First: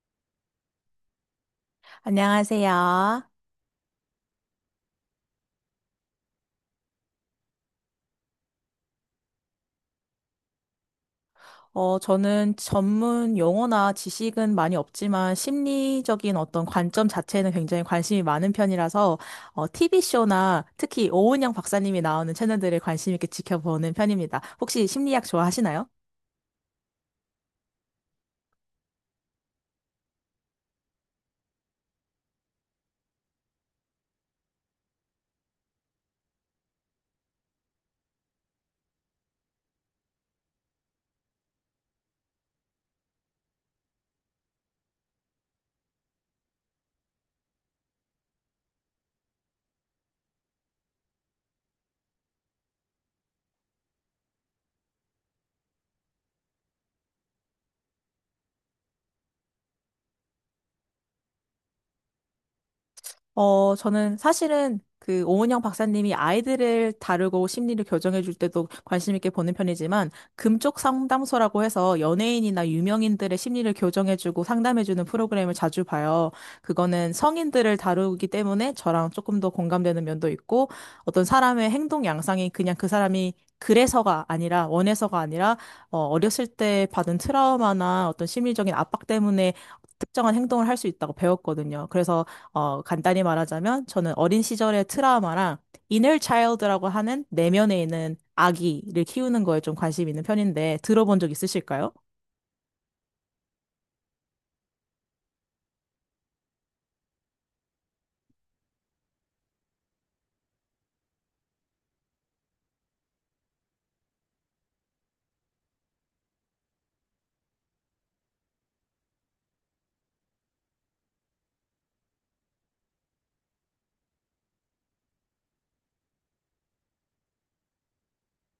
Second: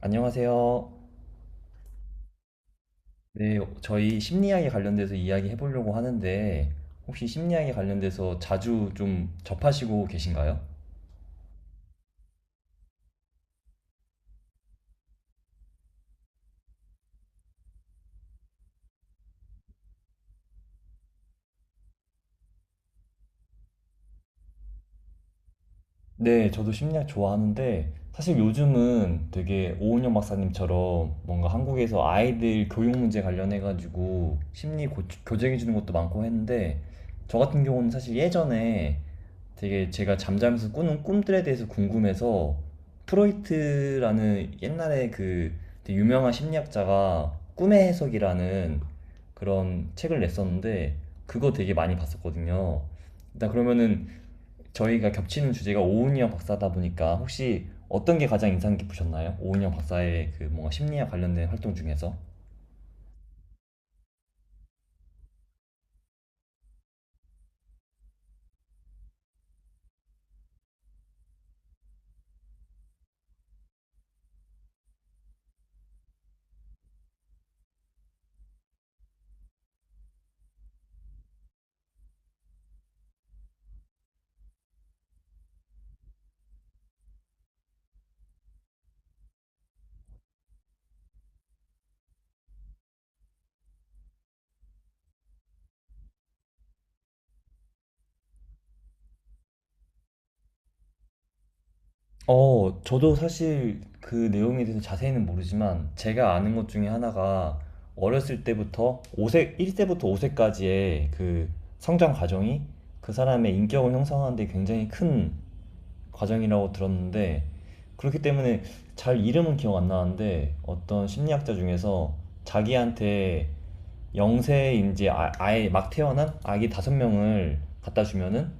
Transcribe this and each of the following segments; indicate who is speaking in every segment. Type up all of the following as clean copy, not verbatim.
Speaker 1: 안녕하세요.
Speaker 2: 안녕하세요.
Speaker 1: 네, 저희 심리학에 관련돼서 이야기 해보려고 하는데, 혹시 심리학에 관련돼서 자주 좀 접하시고 계신가요?
Speaker 2: 저는 전문 용어나 지식은 많이 없지만 심리적인 어떤 관점 자체는 굉장히 관심이 많은 편이라서 TV쇼나 특히 오은영 박사님이 나오는 채널들을 관심 있게 지켜보는 편입니다. 혹시 심리학 좋아하시나요?
Speaker 1: 네, 저도 심리학 좋아하는데, 사실 요즘은 되게 오은영 박사님처럼 뭔가 한국에서 아이들 교육 문제 관련해가지고 심리 교정해주는 것도 많고 했는데, 저 같은 경우는 사실 예전에 되게 제가 잠자면서 꾸는 꿈들에 대해서 궁금해서 프로이트라는 옛날에 그 되게 유명한 심리학자가 꿈의 해석이라는 그런 책을 냈었는데 그거 되게 많이 봤었거든요. 일단 그러면은, 저희가 겹치는 주제가 오은영 박사다 보니까, 혹시 어떤 게 가장 인상 깊으셨나요? 오은영 박사의 그 뭔가 심리학 관련된 활동 중에서?
Speaker 2: 저는 사실은 그 오은영 박사님이 아이들을 다루고 심리를 교정해 줄 때도 관심 있게 보는 편이지만 금쪽 상담소라고 해서 연예인이나 유명인들의 심리를 교정해 주고 상담해 주는 프로그램을 자주 봐요. 그거는 성인들을 다루기 때문에 저랑 조금 더 공감되는 면도 있고 어떤 사람의 행동 양상이 그냥 그 사람이 그래서가 아니라 원해서가 아니라 어렸을 때 받은 트라우마나 어떤 심리적인 압박 때문에 특정한 행동을 할 수 있다고 배웠거든요. 그래서 간단히 말하자면 저는 어린 시절의 트라우마랑 inner child라고 하는 내면에 있는 아기를 키우는 거에 좀 관심 있는 편인데 들어본 적 있으실까요?
Speaker 1: 어, 저도 사실 그 내용에 대해서 자세히는 모르지만, 제가 아는 것 중에 하나가 어렸을 때부터 오세 1세부터 5세까지의 그 성장 과정이 그 사람의 인격을 형성하는 데 굉장히 큰 과정이라고 들었는데, 그렇기 때문에 잘 이름은 기억 안 나는데, 어떤 심리학자 중에서 자기한테 영세인지 아예 막 태어난 아기 5명을 갖다 주면은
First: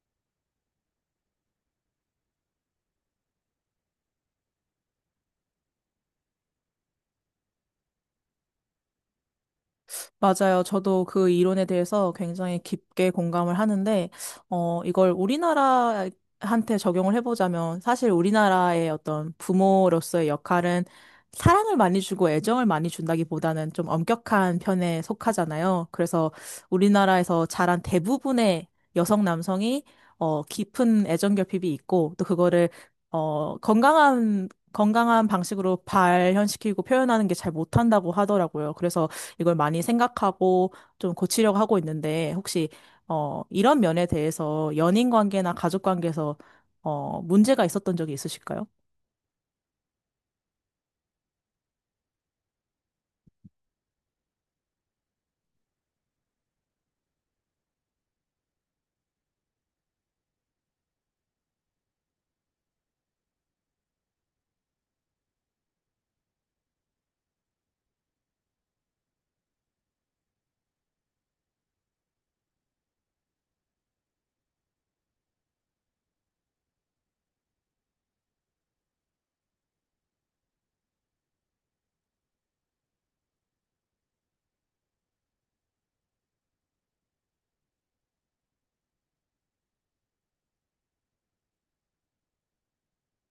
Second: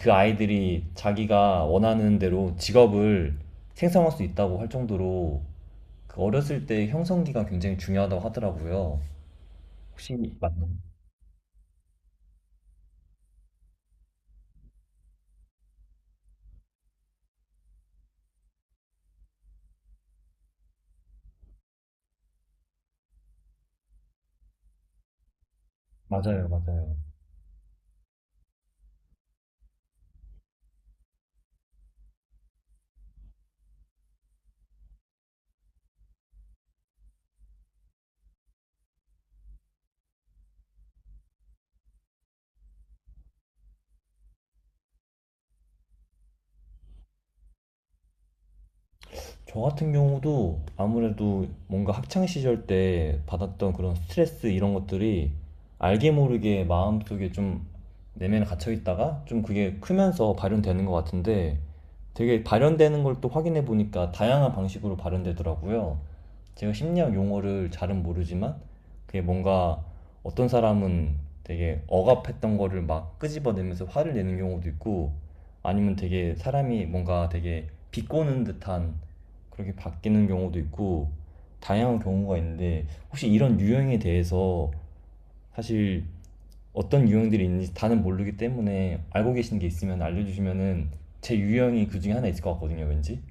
Speaker 1: 그 아이들이 자기가 원하는 대로 직업을 생성할 수 있다고 할 정도로 그 어렸을 때 형성기가 굉장히 중요하다고 하더라고요. 혹시
Speaker 2: 맞아요.
Speaker 1: 맞나요?
Speaker 2: 저도 그 이론에 대해서 굉장히 깊게 공감을 하는데, 이걸 우리나라한테 적용을 해보자면, 사실 우리나라의 어떤 부모로서의 역할은 사랑을 많이 주고 애정을 많이 준다기보다는 좀 엄격한 편에 속하잖아요. 그래서
Speaker 1: 맞아요, 맞아요.
Speaker 2: 우리나라에서 자란 대부분의 여성 남성이, 깊은 애정 결핍이 있고, 또 그거를, 건강한 방식으로 발현시키고 표현하는 게 잘 못한다고 하더라고요. 그래서 이걸 많이 생각하고 좀 고치려고 하고 있는데 혹시 이런 면에 대해서 연인 관계나 가족 관계에서 문제가 있었던 적이 있으실까요?
Speaker 1: 저 같은 경우도 아무래도 뭔가 학창 시절 때 받았던 그런 스트레스 이런 것들이 알게 모르게 마음속에 좀 내면에 갇혀 있다가 좀 그게 크면서 발현되는 것 같은데, 되게 발현되는 걸 또 확인해 보니까 다양한 방식으로 발현되더라고요. 제가 심리학 용어를 잘은 모르지만, 그게 뭔가 어떤 사람은 되게 억압했던 거를 막 끄집어내면서 화를 내는 경우도 있고, 아니면 되게 사람이 뭔가 되게 비꼬는 듯한 그렇게 바뀌는 경우도 있고, 다양한 경우가 있는데, 혹시 이런 유형에 대해서 사실 어떤 유형들이 있는지 다는 모르기 때문에 알고 계시는 게 있으면 알려주시면은, 제 유형이 그 중에 하나 있을 것 같거든요, 왠지.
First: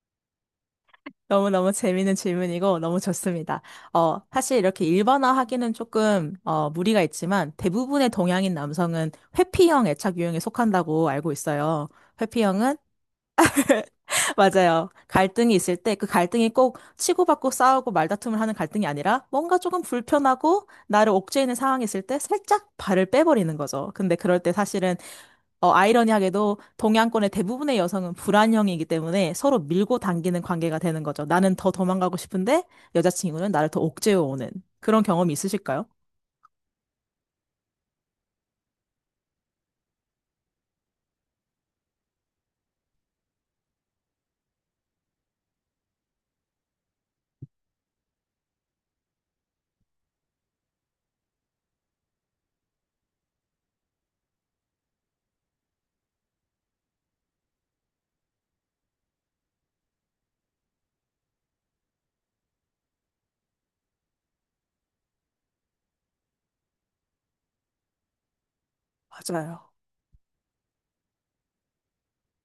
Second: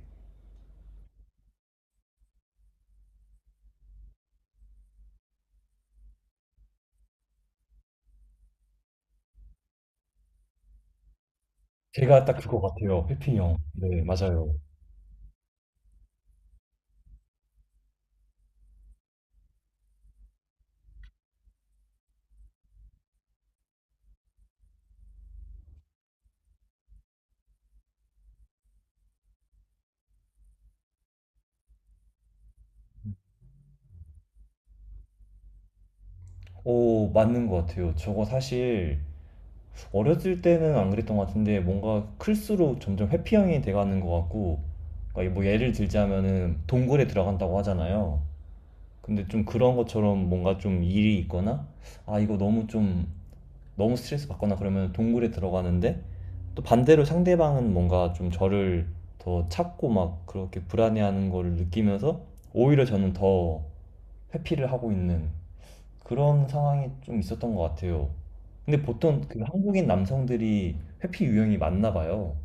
Speaker 2: 너무너무 재밌는 질문이고 너무 좋습니다. 사실 이렇게 일반화하기는 조금 무리가 있지만 대부분의 동양인 남성은 회피형 애착 유형에 속한다고 알고 있어요.
Speaker 1: 제가 딱 그거
Speaker 2: 회피형은
Speaker 1: 같아요, 해피형. 네, 맞아요.
Speaker 2: 맞아요. 갈등이 있을 때 그 갈등이 꼭 치고받고 싸우고 말다툼을 하는 갈등이 아니라 뭔가 조금 불편하고 나를 옥죄이는 상황이 있을 때 살짝 발을 빼버리는 거죠. 근데 그럴 때 사실은 아이러니하게도 동양권의 대부분의 여성은 불안형이기 때문에 서로 밀고 당기는 관계가 되는 거죠. 나는 더 도망가고 싶은데 여자친구는 나를 더 옥죄어 오는 그런 경험이 있으실까요?
Speaker 1: 오, 맞는 것 같아요. 저거 사실 어렸을 때는 안 그랬던 것 같은데 뭔가 클수록 점점 회피형이 돼가는 것 같고, 그러니까 뭐 예를 들자면은 동굴에 들어간다고 하잖아요. 근데 좀 그런 것처럼 뭔가 좀 일이 있거나, 아, 이거 너무 좀 너무 스트레스 받거나 그러면 동굴에 들어가는데, 또 반대로 상대방은 뭔가 좀 저를 더 찾고 막 그렇게 불안해하는 거를 느끼면서 오히려 저는 더 회피를 하고 있는 그런 상황이 좀 있었던 것 같아요. 근데 보통 그
Speaker 2: 맞아요.
Speaker 1: 한국인 남성들이 회피 유형이 맞나 봐요.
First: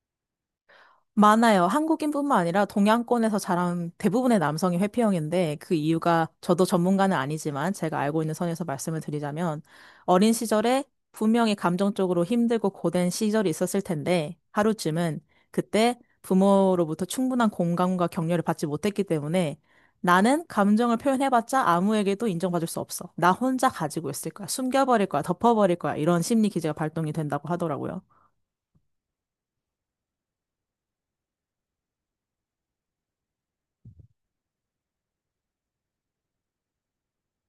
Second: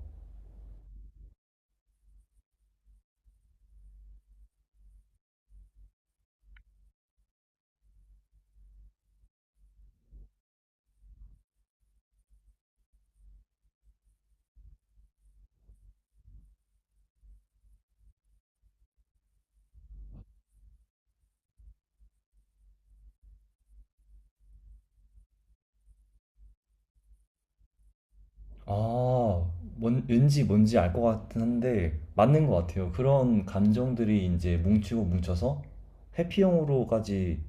Speaker 2: 많아요. 한국인뿐만 아니라 동양권에서 자란 대부분의 남성이 회피형인데 그 이유가 저도 전문가는 아니지만 제가 알고 있는 선에서 말씀을 드리자면 어린 시절에 분명히 감정적으로 힘들고 고된 시절이 있었을 텐데 하루쯤은 그때 부모로부터 충분한 공감과 격려를 받지 못했기 때문에 나는 감정을 표현해봤자 아무에게도 인정받을 수 없어. 나 혼자 가지고 있을 거야. 숨겨버릴 거야. 덮어버릴 거야. 이런 심리 기제가 발동이 된다고 하더라고요.
Speaker 1: 아, 왠지 뭔지 알 것 같긴 한데 맞는 것 같아요. 그런 감정들이 이제 뭉치고 뭉쳐서 회피형으로까지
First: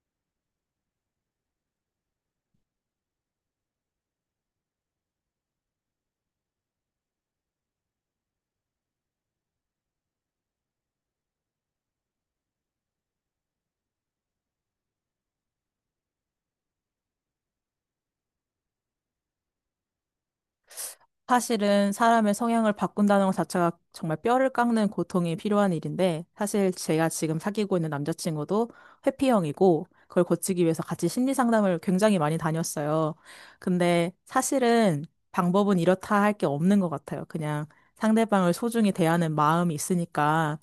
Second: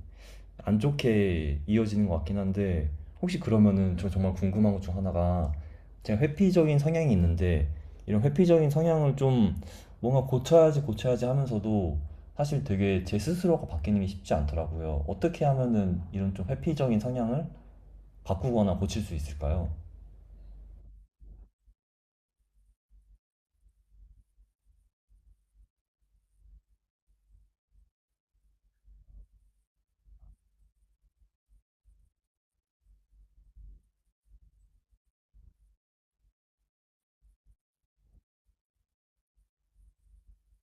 Speaker 1: 안 좋게 이어지는 것 같긴 한데, 혹시 그러면은 저 정말 궁금한 것 중 하나가, 제가 회피적인 성향이 있는데 이런 회피적인 성향을 좀 뭔가 고쳐야지 고쳐야지 하면서도 사실 되게 제 스스로가 바뀌는 게 쉽지 않더라고요. 어떻게 하면은 이런 좀 회피적인 성향을 바꾸거나 고칠 수 있을까요?
Speaker 2: 사실은 사람의 성향을 바꾼다는 것 자체가 정말 뼈를 깎는 고통이 필요한 일인데, 사실 제가 지금 사귀고 있는 남자친구도 회피형이고, 그걸 고치기 위해서 같이 심리 상담을 굉장히 많이 다녔어요. 근데 사실은 방법은 이렇다 할 게 없는 것 같아요. 그냥 상대방을 소중히 대하는 마음이 있으니까,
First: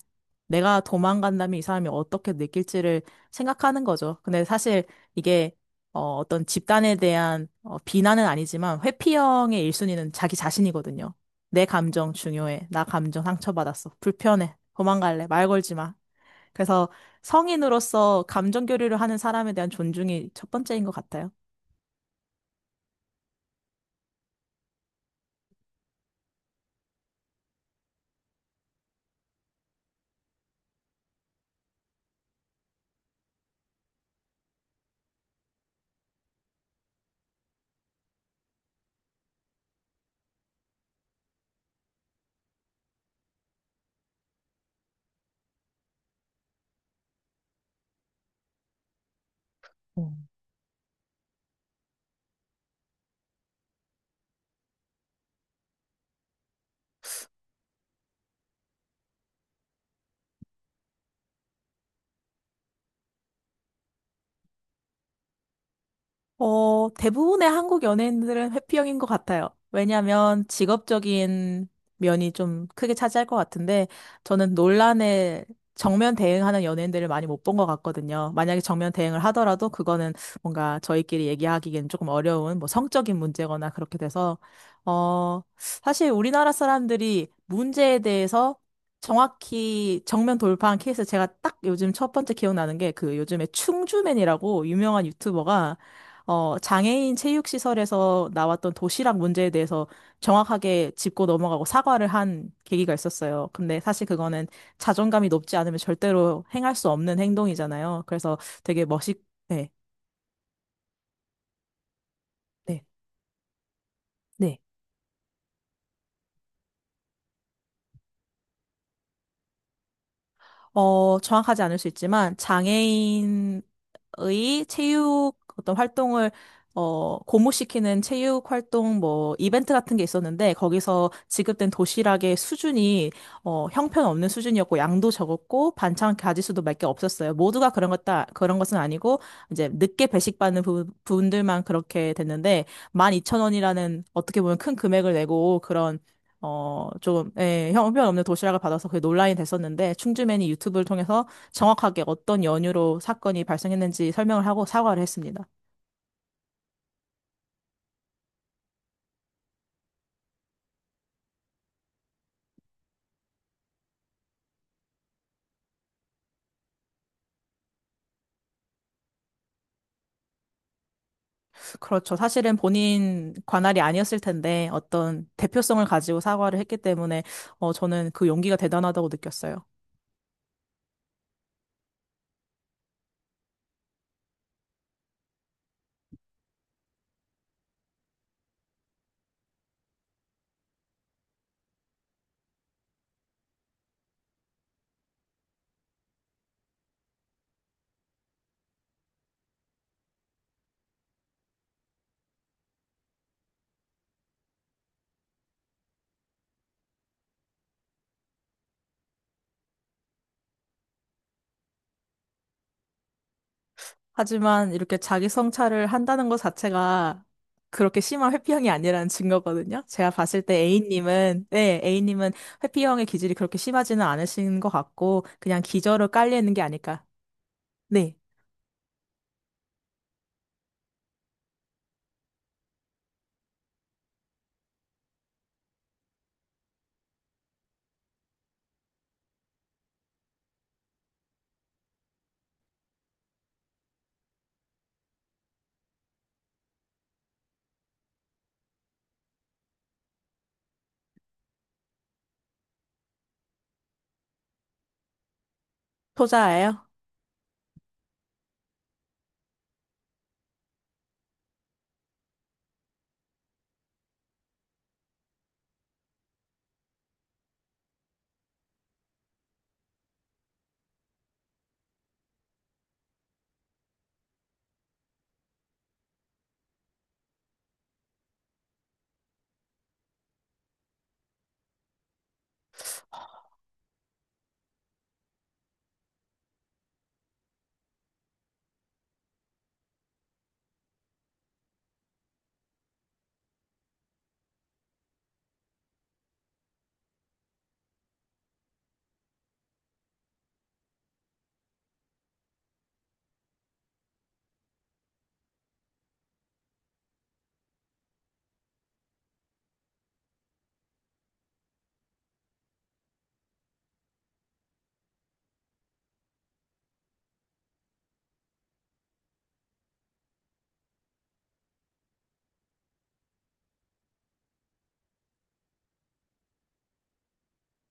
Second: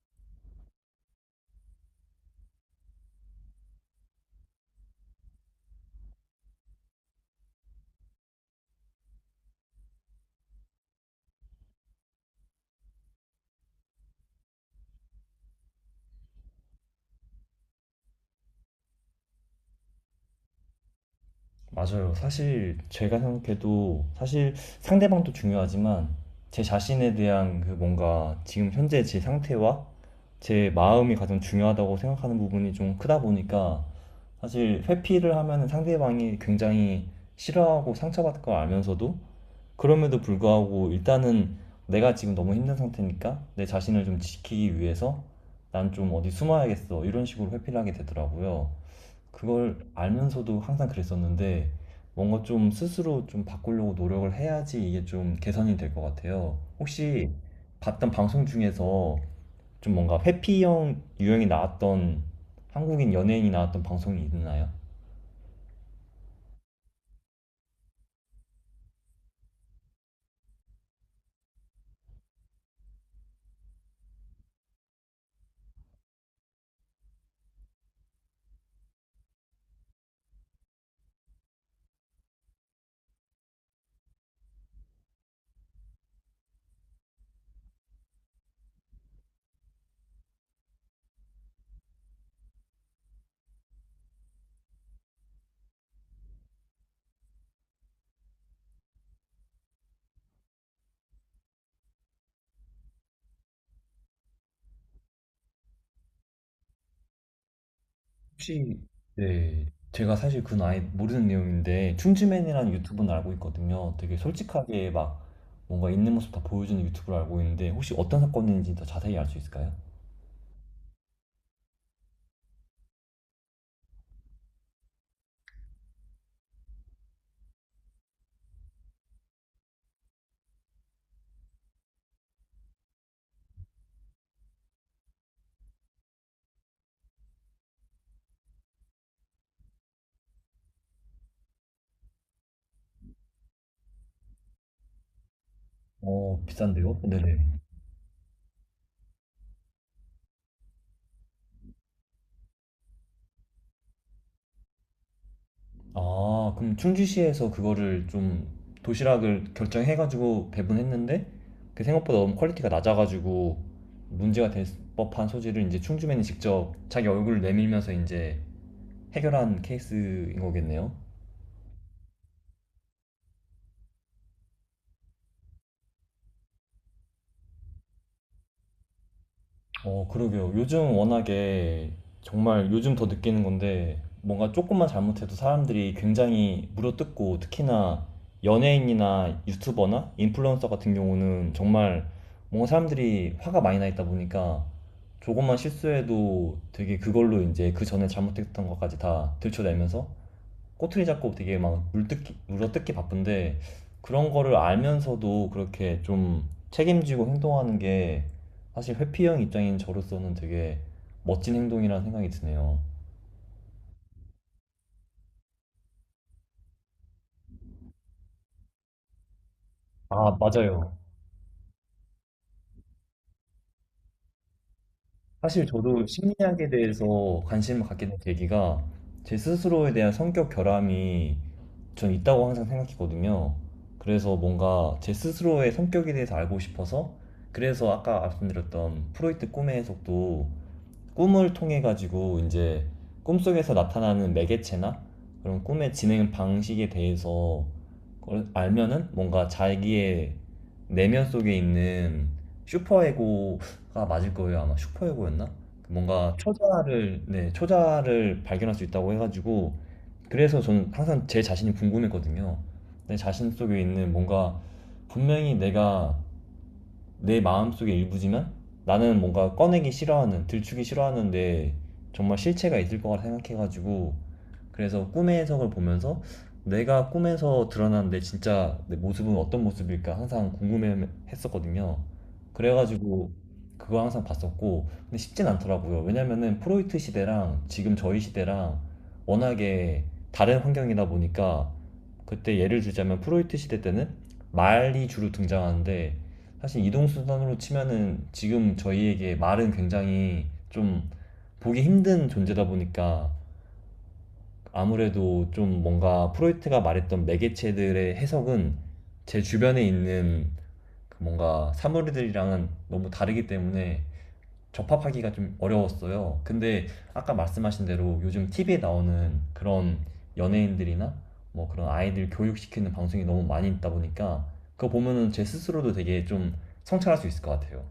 Speaker 2: 내가 도망간다면 이 사람이 어떻게 느낄지를 생각하는 거죠. 근데 사실 이게 어떤 집단에 대한 비난은 아니지만 회피형의 1순위는 자기 자신이거든요. 내 감정 중요해. 나 감정 상처받았어. 불편해. 도망갈래. 말 걸지 마. 그래서 성인으로서 감정 교류를 하는 사람에 대한 존중이 첫 번째인 것 같아요.
Speaker 1: 맞아요. 사실 제가 생각해도 사실 상대방도 중요하지만, 제 자신에 대한 그 뭔가 지금 현재 제 상태와 제 마음이 가장 중요하다고 생각하는 부분이 좀 크다 보니까, 사실 회피를 하면 상대방이 굉장히 싫어하고 상처받을 걸 알면서도 그럼에도 불구하고 일단은 내가 지금 너무 힘든 상태니까 내 자신을 좀 지키기 위해서 난 좀 어디 숨어야겠어 이런 식으로 회피를 하게 되더라고요. 그걸
Speaker 2: 음.
Speaker 1: 알면서도 항상 그랬었는데, 뭔가 좀 스스로 좀 바꾸려고 노력을 해야지 이게 좀 개선이 될 것 같아요. 혹시 봤던 방송 중에서 좀 뭔가 회피형 유형이 나왔던 한국인 연예인이 나왔던 방송이 있나요?
Speaker 2: 대부분의 한국 연예인들은 회피형인 것 같아요. 왜냐하면 직업적인 면이 좀 크게 차지할 것 같은데 저는 논란에 정면 대응하는 연예인들을 많이 못 본 것 같거든요. 만약에 정면 대응을 하더라도 그거는 뭔가 저희끼리 얘기하기에는 조금 어려운 뭐 성적인 문제거나 그렇게 돼서 사실 우리나라 사람들이 문제에 대해서 정확히 정면 돌파한 케이스 제가 딱 요즘 첫 번째 기억나는 게 그 요즘에 충주맨이라고 유명한 유튜버가 장애인 체육시설에서 나왔던 도시락 문제에 대해서 정확하게 짚고 넘어가고 사과를 한 계기가 있었어요. 근데 사실 그거는 자존감이 높지 않으면 절대로 행할 수 없는 행동이잖아요. 그래서
Speaker 1: 혹시
Speaker 2: 되게 멋있,
Speaker 1: 네,
Speaker 2: 네,
Speaker 1: 제가 사실 그건 아예 모르는 내용인데 춤즈맨이라는
Speaker 2: 네.
Speaker 1: 유튜브는 알고 있거든요. 되게
Speaker 2: 네.
Speaker 1: 솔직하게 막 뭔가 있는 모습 다 보여주는 유튜브를 알고 있는데, 혹시 어떤 사건인지 더 자세히 알 수 있을까요?
Speaker 2: 정확하지 않을 수 있지만, 장애인의 체육 어떤 활동을, 고무시키는 체육 활동 뭐, 이벤트 같은 게 있었는데, 거기서 지급된 도시락의 수준이, 형편없는 수준이었고, 양도 적었고, 반찬 가짓수도 몇 개 없었어요. 모두가 그런 것, 다, 그런 것은 아니고, 이제 늦게 배식받는 분들만 그렇게 됐는데, 12,000원이라는 어떻게 보면 큰 금액을 내고, 그런
Speaker 1: 어, 비싼데요? 네네.
Speaker 2: 예, 형편없는 도시락을 받아서 그게 논란이 됐었는데, 충주맨이 유튜브를 통해서 정확하게 어떤 연유로 사건이 발생했는지 설명을 하고 사과를 했습니다.
Speaker 1: 아, 그럼 충주시에서 그거를 좀 도시락을 결정해가지고 배분했는데, 그 생각보다 너무 퀄리티가 낮아가지고 문제가 될 법한 소지를 이제 충주맨이 직접 자기 얼굴을 내밀면서 이제 해결한 케이스인 거겠네요.
Speaker 2: 그렇죠. 사실은 본인 관할이 아니었을 텐데, 어떤 대표성을 가지고 사과를 했기 때문에, 저는 그 용기가 대단하다고 느꼈어요.
Speaker 1: 어, 그러게요. 요즘 워낙에, 정말 요즘 더 느끼는 건데, 뭔가 조금만 잘못해도 사람들이 굉장히 물어뜯고, 특히나 연예인이나 유튜버나 인플루언서 같은 경우는 정말 뭔가 사람들이 화가 많이 나 있다 보니까, 조금만 실수해도 되게 그걸로 이제 그 전에 잘못했던 것까지 다 들춰내면서 꼬투리 잡고 되게 막 물어뜯기 바쁜데, 그런 거를 알면서도 그렇게 좀 책임지고 행동하는 게 사실 회피형 입장인 저로서는 되게 멋진 행동이라는 생각이 드네요.
Speaker 2: 하지만 이렇게 자기 성찰을 한다는 것 자체가 그렇게 심한 회피형이 아니라는 증거거든요. 제가
Speaker 1: 아,
Speaker 2: 봤을 때
Speaker 1: 맞아요.
Speaker 2: A님은, 네, A님은 회피형의 기질이 그렇게 심하지는 않으신 것 같고, 그냥
Speaker 1: 사실 저도
Speaker 2: 기저로 깔리는 게
Speaker 1: 심리학에
Speaker 2: 아닐까.
Speaker 1: 대해서 관심을 갖게
Speaker 2: 네,
Speaker 1: 된 계기가, 제 스스로에 대한 성격 결함이 전 있다고 항상 생각했거든요. 그래서 뭔가 제 스스로의 성격에 대해서 알고 싶어서, 그래서 아까 말씀드렸던 프로이트 꿈의 해석도 꿈을 통해 가지고 이제 꿈속에서 나타나는 매개체나 그런 꿈의 진행 방식에 대해서 그걸 알면은 뭔가 자기의 내면 속에 있는 슈퍼에고가 맞을 거예요. 아마 슈퍼에고였나? 뭔가
Speaker 2: 토자예요.
Speaker 1: 초자를, 네, 초자를 발견할 수 있다고 해가지고, 그래서 저는 항상 제 자신이 궁금했거든요. 내 자신 속에 있는 뭔가 분명히 내가 내 마음속의 일부지만 나는 뭔가 꺼내기 싫어하는, 들추기 싫어하는데, 정말 실체가 있을 거라 생각해가지고 그래서 꿈의 해석을 보면서 내가 꿈에서 드러난 내 진짜 내 모습은 어떤 모습일까 항상 궁금했었거든요. 그래가지고 그거 항상 봤었고, 근데 쉽진 않더라고요. 왜냐면은 프로이트 시대랑 지금 저희 시대랑 워낙에 다른 환경이다 보니까, 그때 예를 들자면 프로이트 시대 때는 말이 주로 등장하는데, 사실 이동수단으로 치면은 지금 저희에게 말은 굉장히 좀 보기 힘든 존재다 보니까 아무래도 좀 뭔가 프로이트가 말했던 매개체들의 해석은 제 주변에 있는 그 뭔가 사물들이랑은 너무 다르기 때문에 접합하기가 좀 어려웠어요. 근데 아까 말씀하신 대로 요즘 TV에 나오는 그런 연예인들이나 뭐 그런 아이들 교육시키는 방송이 너무 많이 있다 보니까 그거 보면은 제 스스로도 되게 좀 성찰할 수 있을 것 같아요.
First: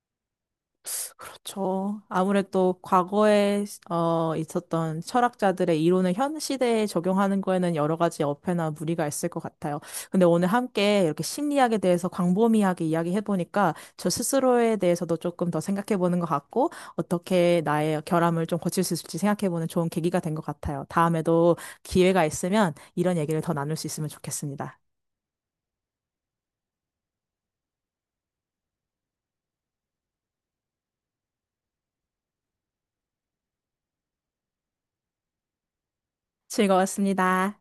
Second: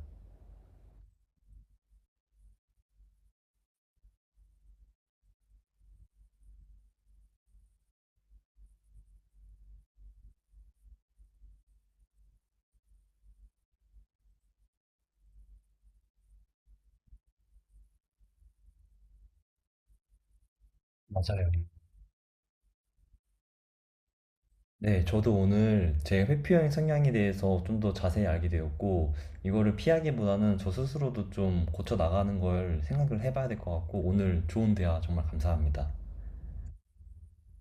Speaker 2: 그렇죠. 아무래도 과거에 있었던 철학자들의 이론을 현 시대에 적용하는 거에는 여러 가지 어폐나 무리가 있을 것 같아요. 근데 오늘 함께 이렇게 심리학에 대해서 광범위하게 이야기해보니까 저 스스로에 대해서도 조금 더 생각해보는 것 같고 어떻게 나의 결함을 좀 고칠 수 있을지 생각해보는 좋은 계기가 된 것 같아요.
Speaker 1: 맞아요.
Speaker 2: 다음에도 기회가 있으면 이런 얘기를 더 나눌 수 있으면 좋겠습니다.
Speaker 1: 네, 저도 오늘 제 회피형 성향에 대해서 좀 더 자세히 알게 되었고, 이거를 피하기보다는 저 스스로도 좀 고쳐 나가는 걸 생각을 해봐야 될 것 같고, 오늘 좋은 대화 정말 감사합니다.
Speaker 2: 즐거웠습니다.